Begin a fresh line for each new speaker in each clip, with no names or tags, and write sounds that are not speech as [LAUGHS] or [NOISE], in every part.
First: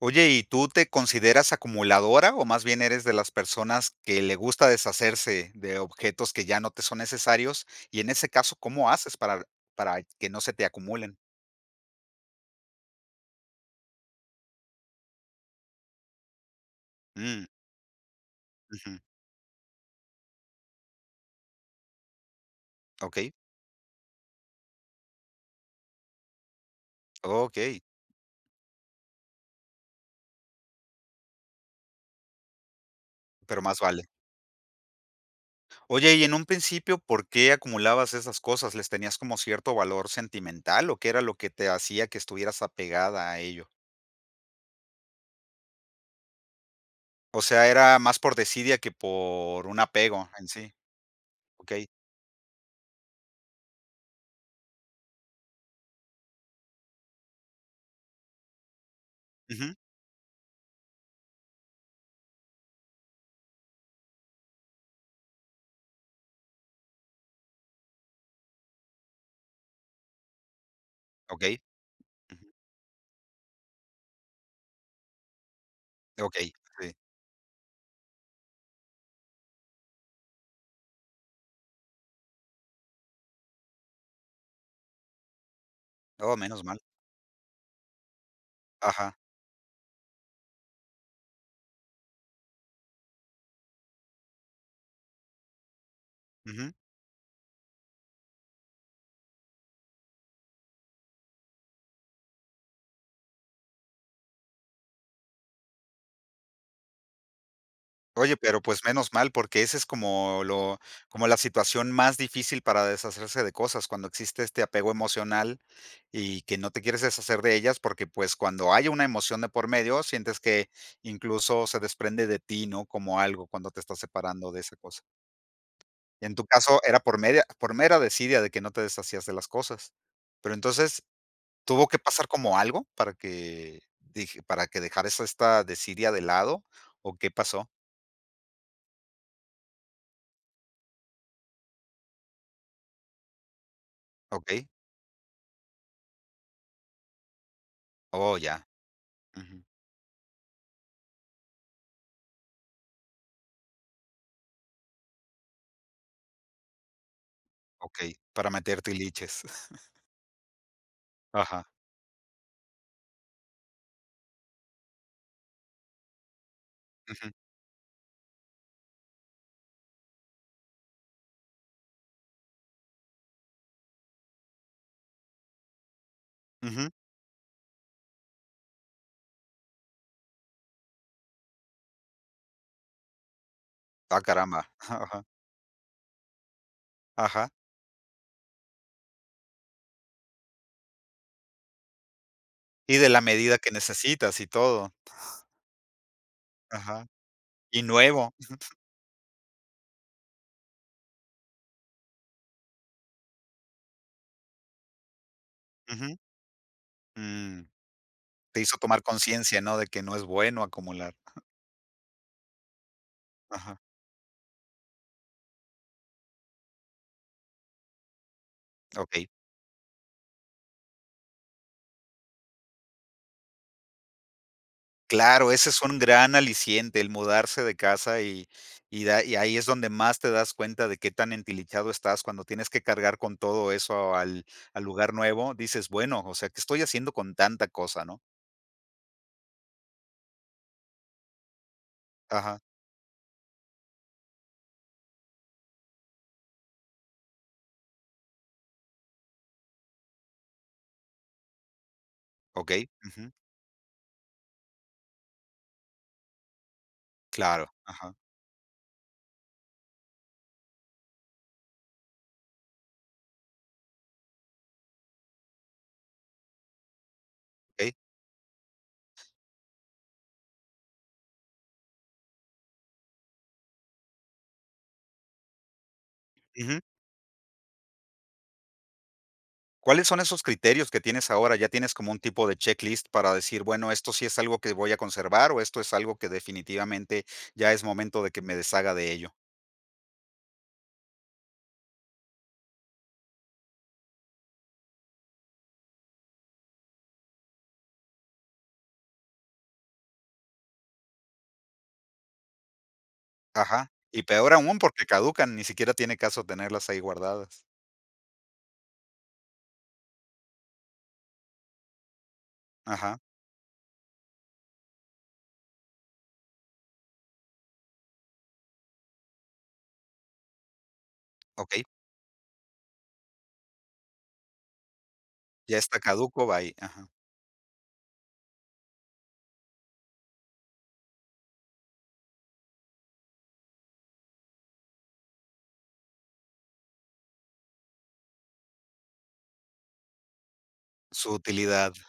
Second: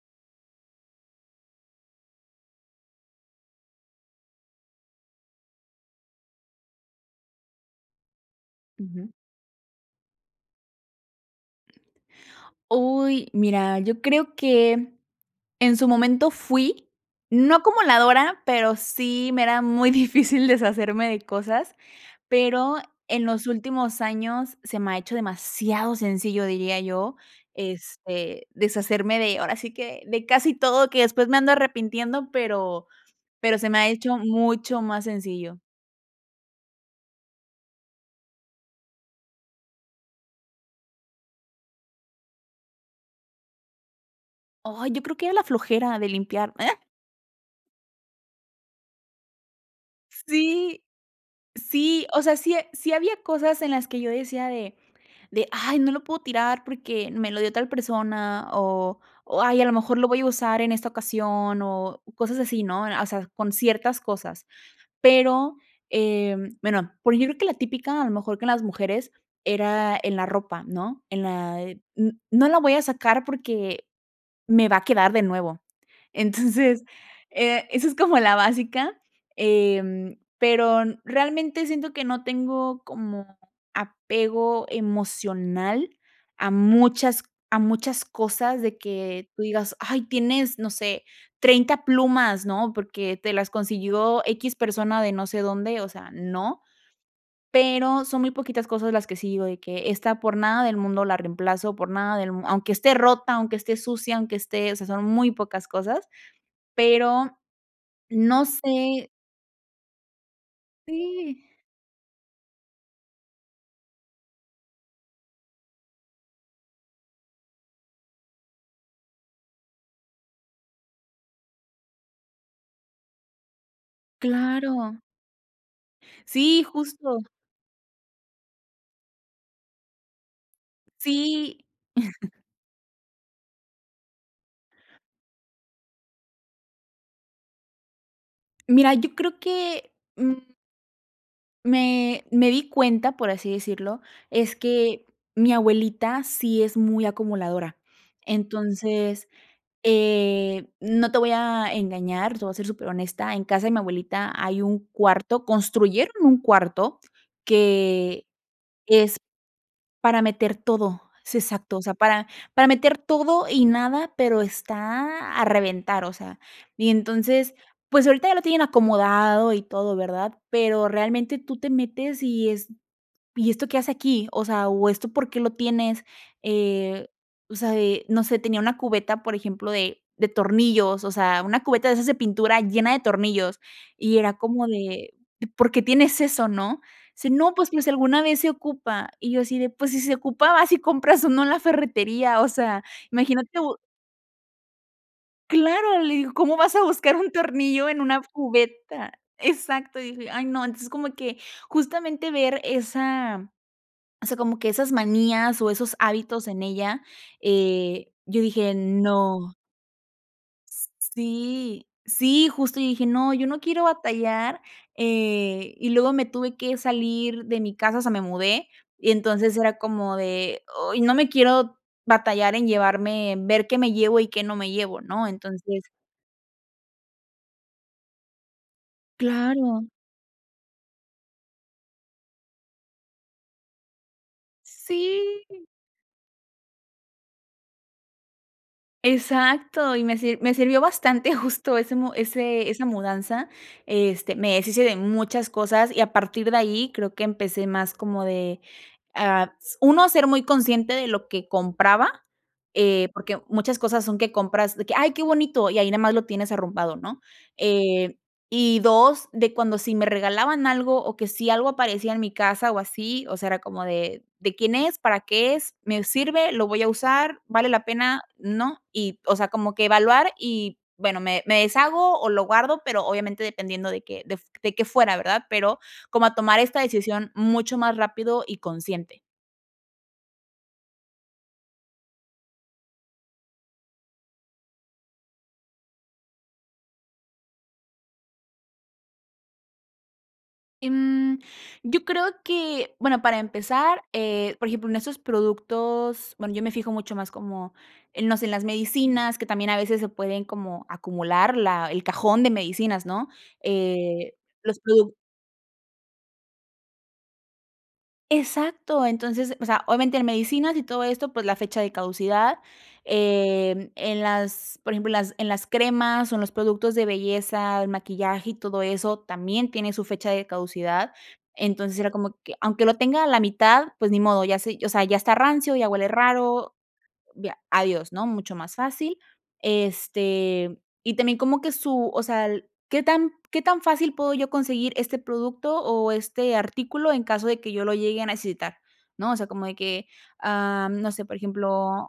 Oye, ¿y tú te consideras acumuladora o más bien eres de las personas que le gusta deshacerse de objetos, que ya no te son necesarios?, y en ese caso, ¿cómo
Ujú.
haces para para que no se te acumulen?
Uy, mira, yo creo que en su momento fui,
Mm.
no acumuladora, pero
Ujú.
sí, me era muy difícil deshacerme de cosas, pero, en
Okey.
los últimos años se me ha hecho demasiado sencillo diría yo,
¡Okey!
este, deshacerme de ahora sí que, de casi todo que después me ando arrepintiendo, pero pero
Pero
se
más
me ha
vale.
hecho mucho más sencillo.
Oye, y en un principio, ¿por qué acumulabas esas cosas? ¿Les tenías como cierto valor sentimental o qué era lo que te hacía que estuvieras apegada a ello?
¡Ay!, yo creo que era la flojera de limpiar, eh.
O sea, era más por desidia que por un apego en sí.
Sí,
Okey.
sí, o sea, sí, ha sí, había cosas en las que yo decía de de: "Ay, no lo puedo tirar porque me lo dio tal persona", o o "Ay, a lo
Ujú.
mejor lo voy a usar en esta ocasión", o cosas así, ¿no?, o sea, con ciertas cosas. Pero, em, bueno, por ejemplo, que la típica a lo mejor que en las mujeres, era en la ropa, ¿no?, en
Okey,
la, eh, n
ujú.
no la voy a sacar porque me va a quedar de nuevo.
Okey,
Entonces,
sí.
eh, eso es como la básica, em, pero realmente siento que no tengo como apego emocional
¡Oh!,
a
menos mal.
muchas a muchas cosas de
Ajá.
que tú digas: "Ay, tienes no sé, 30 plumas", ¿no?, porque te las consiguió, equis, persona de, no sé, dónde, o sea, no.
Ujú.
Pero son muy poquitas cosas las que sí digo de que: "Esta por nada del mundo la reemplazo, por nada del mundo, aunque esté rota, aunque esté sucia, aunque esté", o sea, son muy pocas cosas, pero,
Oye,
no
pero pues,
sé
menos mal, porque ese es como lo como la
¡Sí!
situación más difícil para deshacerse de cosas cuando existe este apego emocional, y que no te quieres deshacer de ellas porque pues, cuando hay una emoción de por medio, sientes que incluso se desprende de ti, ¿no?, como algo cuando te estás separando de esa
¡Claro!
cosa. En tu
¡Sí!,
caso, era por
justo.
media por mera desidia de que no te deshacías de las cosas. Pero entonces,
¡Sí!
¿tuvo que pasar
[CHUCKLES]
como algo?, para que dije para que dejaras esta desidia de lado o, ¿qué pasó?
Mira, yo creo que, mm. Me me di cuenta, por así decirlo, es
Okey.
que mi abuelita sí es muy acumuladora.
Oh, ya,
Entonces,
ujú.
eh, no te voy a engañar. Te voy a ser súper honesta. En casa de mi abuelita hay un cuarto. Construyeron un cuarto
Okey,
que
para meter
es
tiliches. [CHUCKLES]
para meter todo. Es
Ajá.
exacto. O sea, para, para meter todo y nada, pero está a reventar, o sea, y
Ujú.
entonces, pues, ahorita ya lo tienen acomodado y todo, ¿verdad? Pero realmente tú te metes y es, ¿y esto qué hace aquí? O sea, ¿o esto por qué lo tienes?
Ujú.
Eh, o sea, eh, no sé, tenía una cubeta, por ejemplo, de de tornillos. O sea, una cubeta de esas de pintura llena de tornillos y
Ah,
era
caramba.
como
Ajá,
de,
ajá.
¿por qué tienes eso, no? Sí,
Ajá.
no, pues que si alguna vez se ocupa y yo así de, pues si se ocupaba vas y compras o no en la ferretería. O sea,
Y de la
imagina
medida que
tú.
necesitas y todo.
Claro, le digo: "¿Cómo vas a
Ajá
buscar un
y
tornillo en una
nuevo. [CHUCKLES]
cubeta? Exacto. Y dije: "Ay, no". Entonces como que justamente ver esa, o sea, como que esas manías o esos
Ujú.
hábitos en ella,
Mm,
eh, yo
te
dije
hizo tomar
no.
conciencia, ¿no?, de que no es bueno acumular. Ajá.
Sí, sí, justo y dije: "No, yo no
Ajá.
quiero batallar", eh, y luego me tuve que salir de mi casa. O sea, me mudé y
Okey.
entonces era como de, ay, no me quiero batallar en llevarme ver qué me llevo y qué no me llevo, ¿no?
Claro, ese
Entonces
es un gran aliciente, el mudarse de casa y y da, y ahí es
Claro.
donde más te das cuenta de qué tan entilichado estás cuando tienes que cargar con todo eso al al lugar nuevo,
Sí.
dices bueno, o sea, que estoy haciendo con tanta cosa, ¿no?
Exacto, y me me sirvió bastante [CHUCKLES] justo ese
Ajá.
ese esa mudanza, este, me deshice de muchas cosas y a partir de ahí creo que empecé más como de, ah, s 1 ser muy consciente de lo que compraba,
Okey,
eh,
ujú.
porque muchas cosas son que compras de que: "Ay, qué bonito". Y ahí nada más lo tienes arrumbado, ¿no?,
Claro,
eh,
ajá.
y 2 de cuando si me regalaban algo o que si algo aparecía en mi casa o así, o sea, era como de: "¿De quién es? ¿Para qué es? ¿Me sirve? ¿Lo voy a usar? ¿Vale la
Ey.
pena?, ¿no?", y, o sea, como que evaluar y bueno, me me deshago o lo guardo, pero, obviamente dependiendo de que f de que fuera, ¿verdad?, pero, como a tomar
Ujú.
esta decisión mucho más rápido y consciente.
¿Cuáles son esos criterios que tienes ahora? ¿Ya tienes como un tipo de checklist para decir bueno, esto sí es algo que voy a conservar o esto es algo que definitivamente, ya es momento de que me deshaga de ello?
Em, yo creo que bueno, para empezar, eh, por ejemplo, en estos productos, bueno, yo me fijo mucho más como en, no sé, en las medicinas que también a veces se pueden como acumular la el cajón de medicinas, ¿no?,
Ajá, y
eh,
peor
los
aún porque
produc
caducan, ni siquiera tiene caso tenerlas ahí guardadas.
Exacto. Entonces, o sea, obviamente en medicinas y todo esto, pues la fecha de caducidad,
Ajá.
em, en las, por ejemplo, en las en las cremas o en los productos de belleza, el maquillaje y todo eso, también tiene su fecha de caducidad.
Okey.
Entonces, era como que aunque lo tenga a la mitad, pues ni modo, ya se o sea, ya está rancio,
Ya
ya
está
huele
caduco,
raro.
bye, ajá.
Via adiós, ¿no?, mucho más fácil. Este y también como que su o sea, el ¿qué tan qué tan fácil puedo yo conseguir este producto o este artículo en caso de que yo lo llegue a necesitar, no? O sea, como de que, am no sé,
Su
por
utilidad.
ejemplo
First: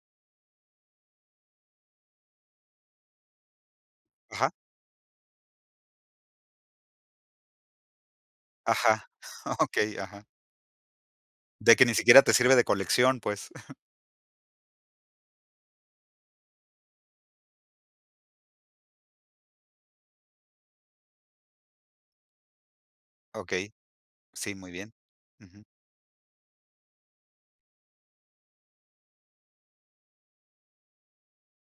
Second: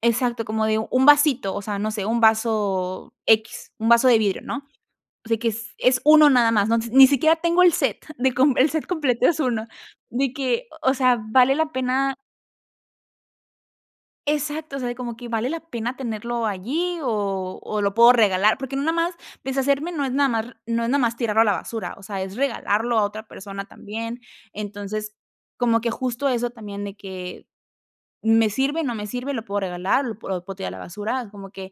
Exacto, como de 1 vasito o sea, no sé 1 vaso X, un vaso de vidrio,
Ajá.
¿no? O sea, que es es uno nada más, ¿no? Ni siquiera tengo el set de com el set
Ajá,
completo, es uno
okey, ajá.
de que, o sea, ¿vale la
De que ni
pena?
siquiera te sirve de colección, pues. [CHUCKLES]
Exacto, o sea, de como que, ¿vale la pena tenerlo allí o o lo puedo regalar? Porque no nada más deshacerme, no es nada más r no es nada más tirarlo a la basura, o sea, es regalarlo a otra persona
Okey.
también.
Sí, muy bien.
Entonces,
Ujú.
como que justo eso también de que, ¿me sirve, no me sirve, lo puedo regalar, lo p o lo puedo tirar a la basura? Como que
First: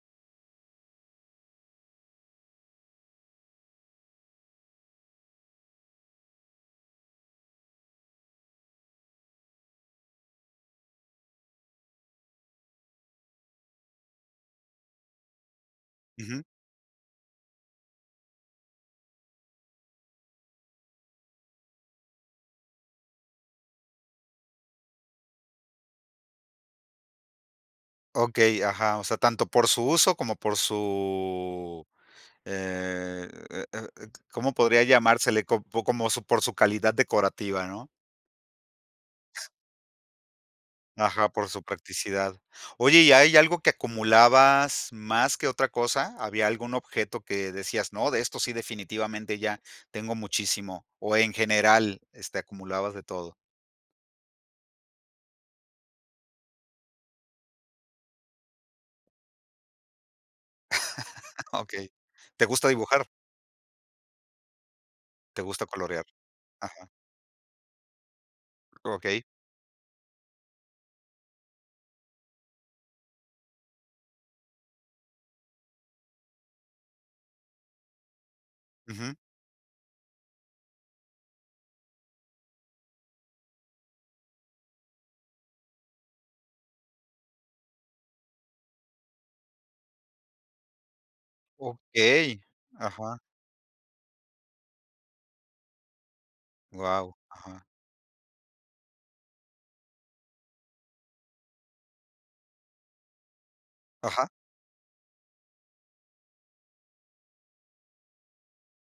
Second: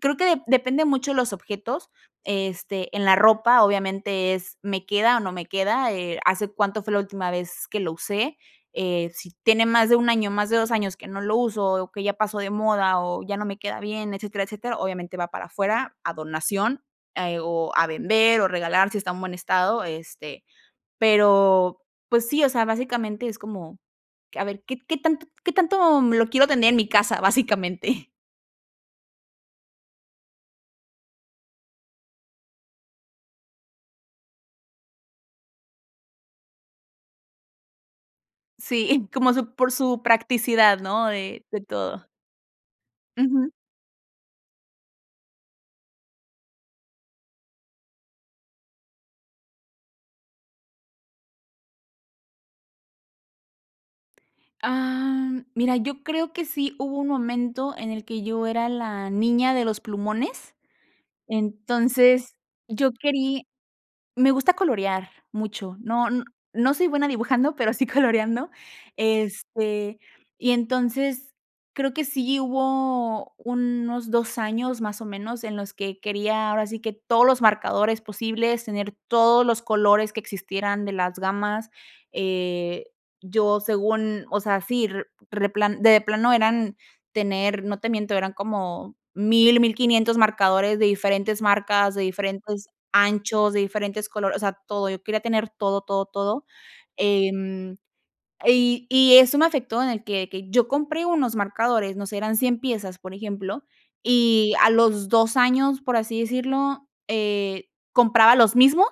creo que de depende mucho de los objetos. Este, en la ropa obviamente es, ¿me queda o no me queda?, eh, ¿hace cuánto fue la última vez que lo usé? Eh, si tiene más de 1 año, más de 2 años que no lo uso o que ya pasó de moda o ya no me queda bien, etcétera, etcétera, obviamente va para afuera a
Ujú.
donación, eh, o a vender o regalar si está en buen estado, este, pero pues sí, o sea, básicamente es como q a ver, ¿qué qué tanto qué tanto, mm, lo quiero tener en mi casa? Básicamente.
Okey, ajá, o sea, tanto por su uso como por su eh eh eh et ¿cómo podría llamársele? ¿Cop como por su calidad decorativa, no?
Sí, [CHUCKLES] y como su por su practicidad, no
Ajá,
de
por
de
su
todo.
practicidad. Oye, ¿y hay
Ujú.
algo que acumulabas más que otra cosa? ¿Había algún objeto que decías: "No, de esto sí, definitivamente ya tengo muchísimo", o en general, este acumulabas de todo?
Ah, mira, yo creo que sí, hubo un momento en el que yo era la niña de los plumones.
[LAUGHS] Okey,
Entonces
¿te gusta
yo
dibujar?
querí me gusta colorear
Te gusta
mucho.
colorear,
No, no no soy
ajá.
buena dibujando, pero sí coloreando,
Okey.
este, y entonces creo que sí hubo unos 2, años más o menos en los que quería, ahora sí que todos los marcadores posibles, tener
Ujú.
todos los colores que existieran de las gamas, eh, yo según, o sea, sí, re replan de plano eran tener, no te miento eran como 1000, 1500, marcadores de diferentes marcas, de
Okey,
diferentes
ajá.
anchos, de diferentes colores. O sea, todo. Yo quería tener todo, todo, todo,
Guau, ajá.
em, y y eso me afectó en el que que yo compré unos marcadores. No sé, eran 100 piezas, por ejemplo,
Ajá.
y a los 2, años, por así decirlo, eh, compraba los mismos,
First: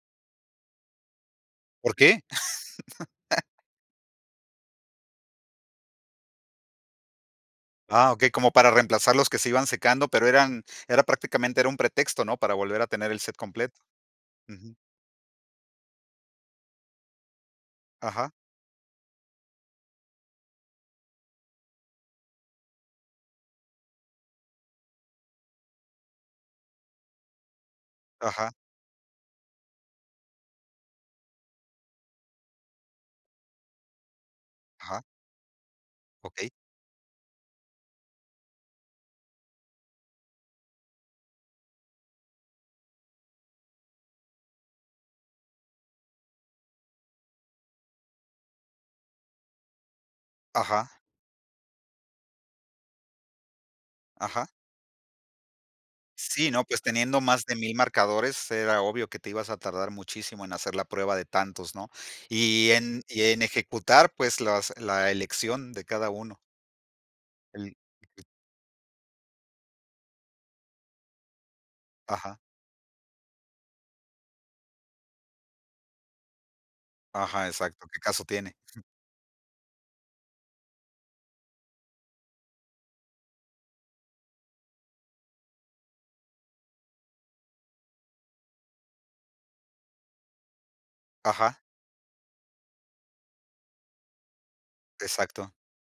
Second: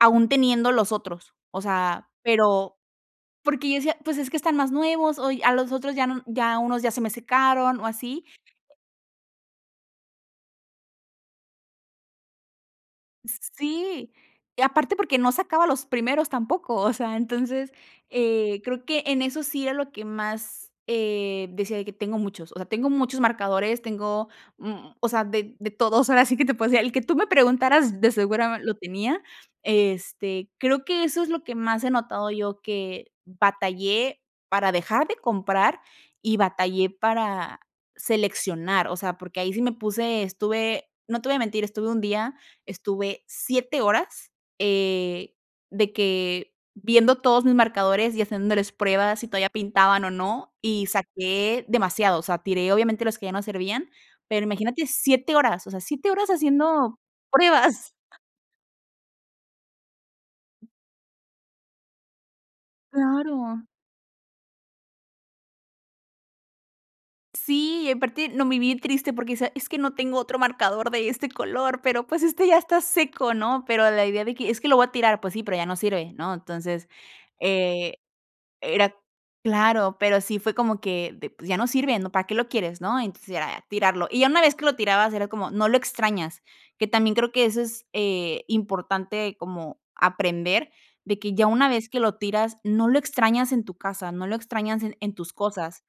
aun teniendo los otros. O
¿Por
sea,
qué?
pero
[CHUCKLES]
porque yo decía, pues es que están más nuevos, o y, a los otros ya no, ya unos ya se me secaron o
Ah,
así,
okey, como para
eh
reemplazar los que se iban secando, pero eran era prácticamente era un pretexto, ¿no? Para volver a tener el set completo.
Sí, y
Ujú.
aparte porque no sacaba los primeros tampoco. O sea, entonces,
Ajá.
eh, creo que en eso sí era lo que más, eh, decía, de que tengo muchos. O sea, tengo muchos marcadores. Tengo, mm, o sea, de de todos. Ahora sí que te puedo decir el que tú me preguntaras, de
Ajá.
seguro lo tenía. Este, creo que eso es lo que más he notado yo, que batallé para
Ajá.
dejar de comprar y
Okey.
batallé para seleccionar. O sea, porque ahí sí me puse, estuve. No te voy mentir. Estuve un día, estuve 7, horas, eh, de que viendo todos mis marcadores y haciéndoles pruebas, si todavía pintaban o no, y
Ajá.
saqué demasiados. O sea, tiré obviamente los que ya no servían, pero
Ajá.
imagínate 7, o sea, 7,
Sí, ¿no? Pues,
haciendo
teniendo más de 1000,
pruebas. [CHUCKLES]
marcadores, era obvio que te ibas a tardar muchísimo en hacer la prueba de tantos, ¿no? Y en y en
Claro.
ejecutar, pues, las la elección de cada uno. El
Sí, aparte no me vi triste porque esa es que no tengo otro marcador de este color, pero pues,
Ajá.
este ya está seco, ¿no?, pero la idea de que, es que lo voy a tirar. Pues sí, pero ya no sirve, ¿no?, entonces,
Ajá, exacto,
eh,
¿qué caso tiene?, ujú.
era ¡claro!, pero sí fue como que de p ya no sirve, ¿no?, ¿para qué lo quieres?, ¿no? Entonces, ya era tirarlo, y ya una vez que lo tirabas era como, no lo extrañas, que también creo que eso es, eh, importante como aprender de que ya
Ajá.
una vez que lo tiras, no lo extrañas en tu casa. No lo extrañas en en tus
Exacto.
cosas.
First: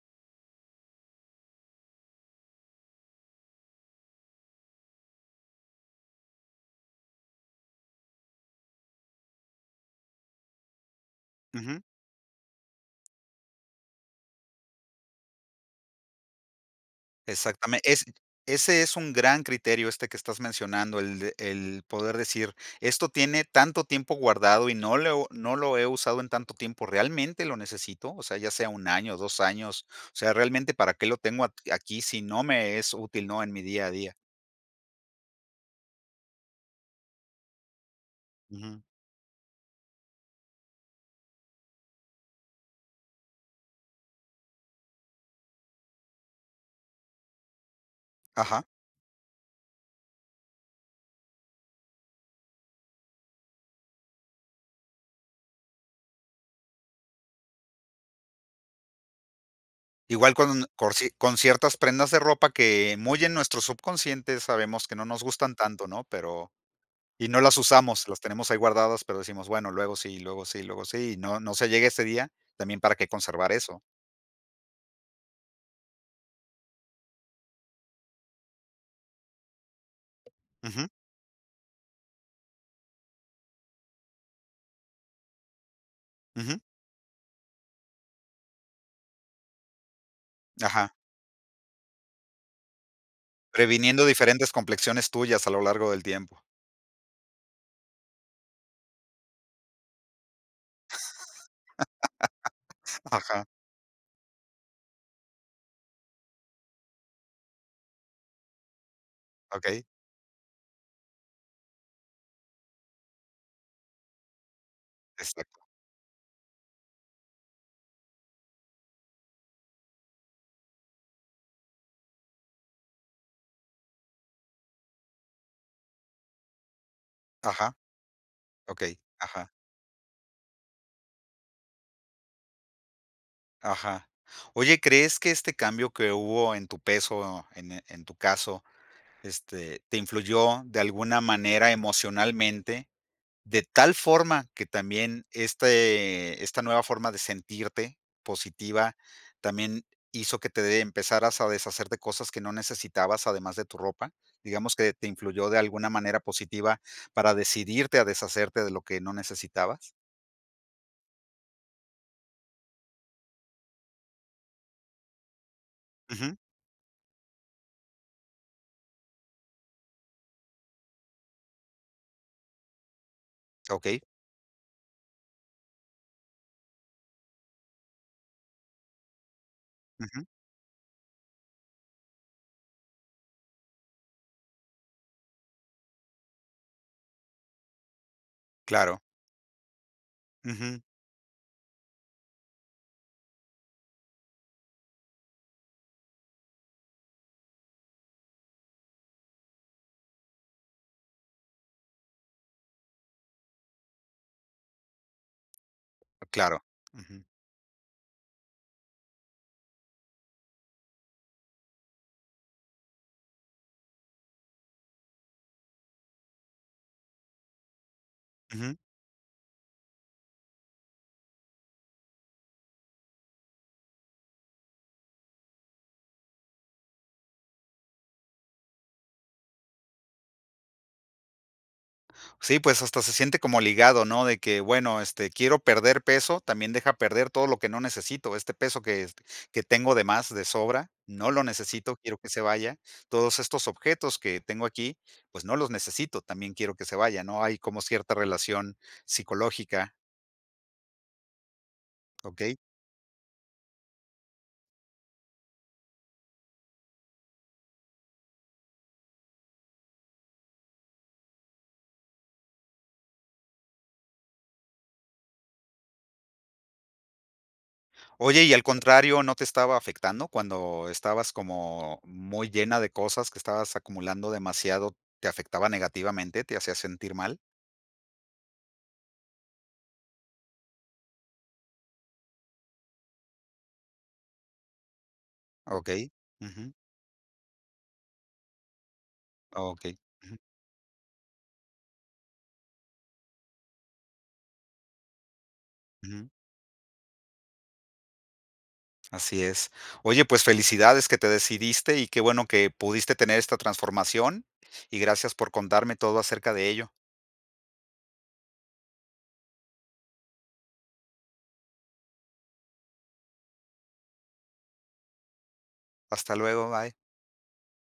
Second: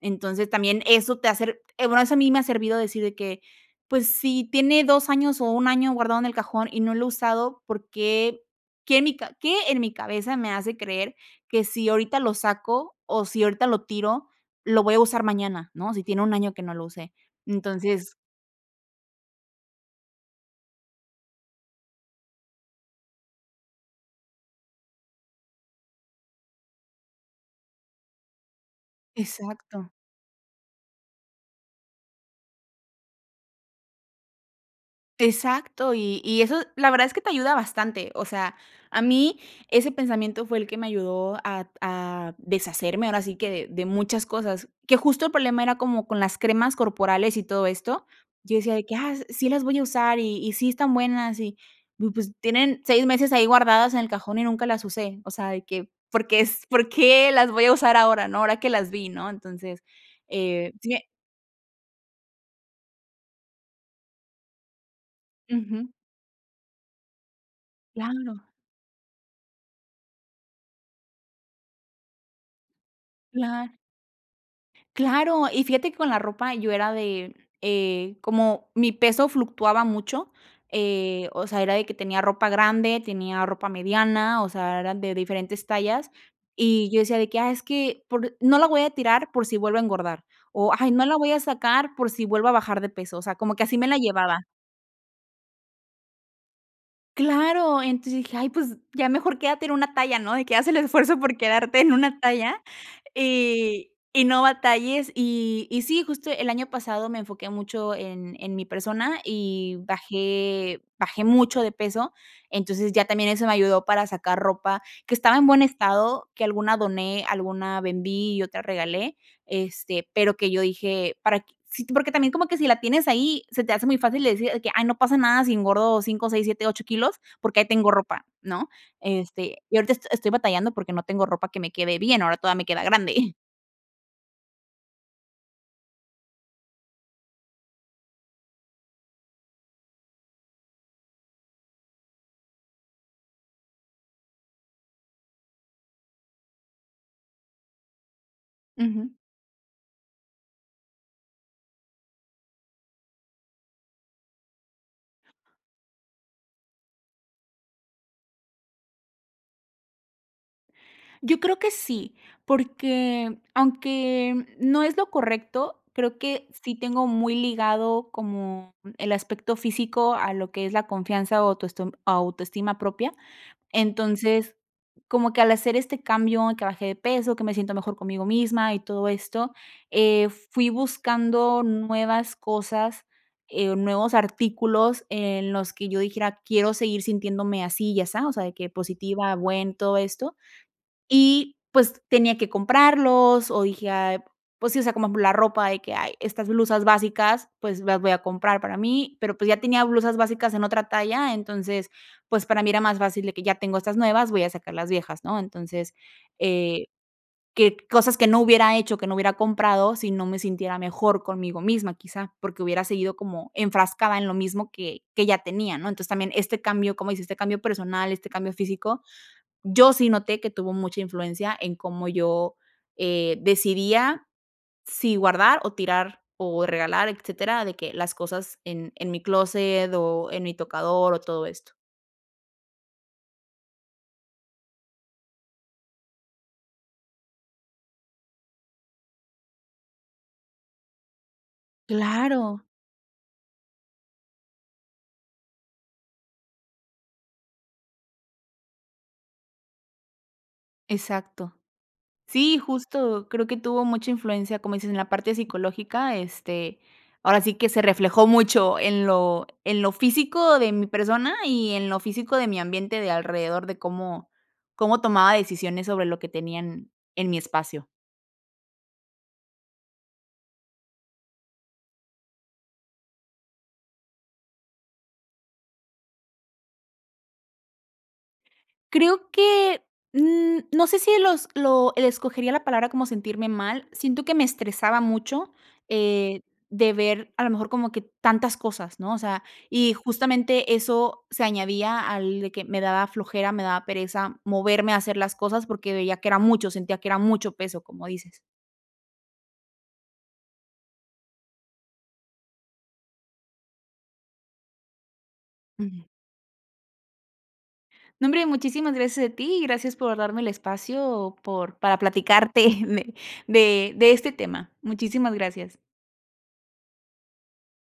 Entonces, también eso te hace r eh, bueno, eso a mí me ha servido decir de que: "Pues, si tiene 2 años o 1 año guardado en el cajón y no lo he usado, ¿por qué qué en mi ca qué en mi cabeza me hace creer, que
Ujú.
si ahorita lo saco o si ahorita lo tiro, lo voy a usar mañana?", ¿no?, si tiene 1 año que no lo usé,
Exactamente, es
entonces
ese es un gran criterio este que estás mencionando, el de el poder decir: "Esto tiene tanto tiempo guardado y no lo he u no lo he usado en tanto tiempo, ¿realmente lo necesito?, o sea, ya sea 1 año, 2 años.
Exacto.
O sea, realmente, ¿para qué lo tengo aq aquí si no me es útil?, ¿no?, en mi día a día".
Exacto, y y eso la verdad es que te ayuda bastante, o sea,
Ujú.
a mí ese pensamiento fue el que me ayudó a a deshacerme, ahora sí que de muchas cosas que justo el problema era como con las cremas corporales y todo esto, yo
Ajá.
decía de que: "Ah, sí, las voy a usar y y sí están buenas", y pues, tienen 6 meses ahí guardadas en el cajón y nunca las usé, o sea, de que, ¿por qué es, por qué las voy a usar ahora, no?, ahora que las vi, ¿no? entonces,
Igual con
eh, sí
con
me
cier con ciertas prendas de ropa que muy en nuestros subconscientes, sabemos que no nos gustan
Ujú.
tanto, ¿no?, pero y no las usamos, las
Claro.
tenemos ahí guardadas, pero decimos, bueno, luego sí, luego sí, luego sí, y no no se llegue ese día, también para que conservar
Claro.
eso.
Claro, y fíjate que con la ropa yo era de, eh, como mi peso fluctuaba mucho,
Ujú.
eh, o sea, era de que tenía ropa grande, tenía ropa mediana, o sea, eran de diferentes tallas
Ujú.
y yo decía de que: "Ah, es que, por no la voy a tirar por si vuelvo a engordar" o,
Ajá.
"Ay, no la voy a sacar por si vuelvo a bajar de peso", o sea, como que así me la
Previniendo
llevaba.
diferentes complexiones tuyas a lo largo del tiempo.
Claro, entonces dije: "Ay, pues ya mejor, quédate en una talla, ¿no?, de que haz el esfuerzo por quedarte en una talla
[LAUGHS] Ajá.
y y no batalles", y y sí, justo el año pasado me enfoqué mucho en en mi persona y
Okey.
bajé bajé mucho de peso. Entonces, ya también eso me ayudó para sacar ropa que estaba en buen
Exacto.
estado, que alguna doné, alguna vendí y otra regalé, este, pero que yo dije: "Para q". Sí, porque también como que si la tienes ahí se te hace muy fácil de decir que: "Ay, no pasa nada si engordo 5, 6, 7, 8 kilos porque ahí
Ajá.
tengo ropa", ¿no?
Okey, ajá.
Este, y ahorita est estoy batallando porque no tengo ropa que me quede bien. Ahora toda me queda grande. [CHUCKLES]
Ajá, oye, ¿crees que este cambio que hubo en tu peso ene en tu caso, este, te influyó de alguna manera emocionalmente, de tal forma que también este esta nueva forma de sentirte positiva
Ujú.
también hizo que te de empezaras a deshacer de cosas que no necesitabas además de tu ropa? Digamos que, ¿te influyó de alguna manera positiva para decidirte a deshacerte de lo que no necesitabas?
Yo creo que sí, porque aunque no es lo correcto, creo
Ujú.
que sí tengo muy ligado como el aspecto físico a lo que es la confianza o autoestoma autoestima propia,
Okey.
entonces, como que al hacer este cambio que bajé de peso que me siento mejor conmigo misma y todo esto,
Ujú.
eh, fui buscando nuevas cosas, eh, nuevos artículos en los que yo dijera: "Quiero seguir sintiéndome así y asa", o sea, de que
Claro.
positiva, buen todo esto,
Ujú.
y pues, tenía que comprarlos o dije: "Ay", pues sí, o sea, como la ropa de que: "Ay, estas blusas básicas, pues, las voy a comprar para mí", pero, pues, ya tenía blusas básicas en otra talla, entonces, pues, para mí era más fácil de que ya tengo estas nuevas, voy a sacar las viejas, ¿no?, entonces,
Claro,
eh,
ujú.
que cosas que no hubiera hecho, que no hubiera comprado si no me sintiera mejor conmigo misma, quizá, porque hubiera seguido como enfrascada en lo mismo que que ya tenía, ¿no?, entonces también este cambio, cómo dices, este cambio personal, este cambio
Ujú.
físico, yo sí noté que tuvo mucha influencia en cómo yo, eh, decidía si guardar, o tirar, o regalar, etcétera, de que las cosas en en mi clóset o en mi tocador o todo esto.
Sí, pues, hasta se siente como ligado, ¿no?, de que, bueno, este, quiero perder peso, también deja perder todo lo que no necesito, este peso que es que tengo de más de sobra, no lo necesito, quiero que se
Claro.
vaya. Todos estos objetos que tengo aquí, pues no los necesito, también quiero que se vaya, no hay como cierta relación psicológica.
Exacto.
Okey.
Sí, justo. Creo que tuvo mucha influencia, como dices en la parte psicológica. Este, ahora sí que se reflejó mucho en lo en lo físico de mi persona y en lo físico de mi ambiente de alrededor, de cómo cómo tomaba decisiones sobre lo que tenía en en mi espacio.
Oye, ¿y al contrario, no te estaba afectando cuando estabas como muy llena de cosas que estabas acumulando demasiado, te afectaba negativamente?, ¿te hacía sentir mal?
Creo que, mm, no sé, si los lo le escogería la palabra como sentirme mal. Siento que me estresaba mucho,
Okey,
eh,
ujú.
de ver a lo mejor como que tantas cosas, ¿no?, o sea, y
Okey, ujú.
justamente eso se añadía al de que me daba flojera, me daba pereza moverme a hacer las cosas, porque veía que
Ujú.
era mucho, sentía que era mucho peso, como dices.
Así es. Oye, pues felicidades que te decidiste y qué bueno que, pudiste tener esta transformación y gracias por contarme
Ujú.
todo acerca de ello.
No, hombre. Muchísimas gracias a ti. Gracias por darme el espacio por para platicarte [CHUCKLES] de de de este tema. Muchísimas gracias.
Hasta luego, bye.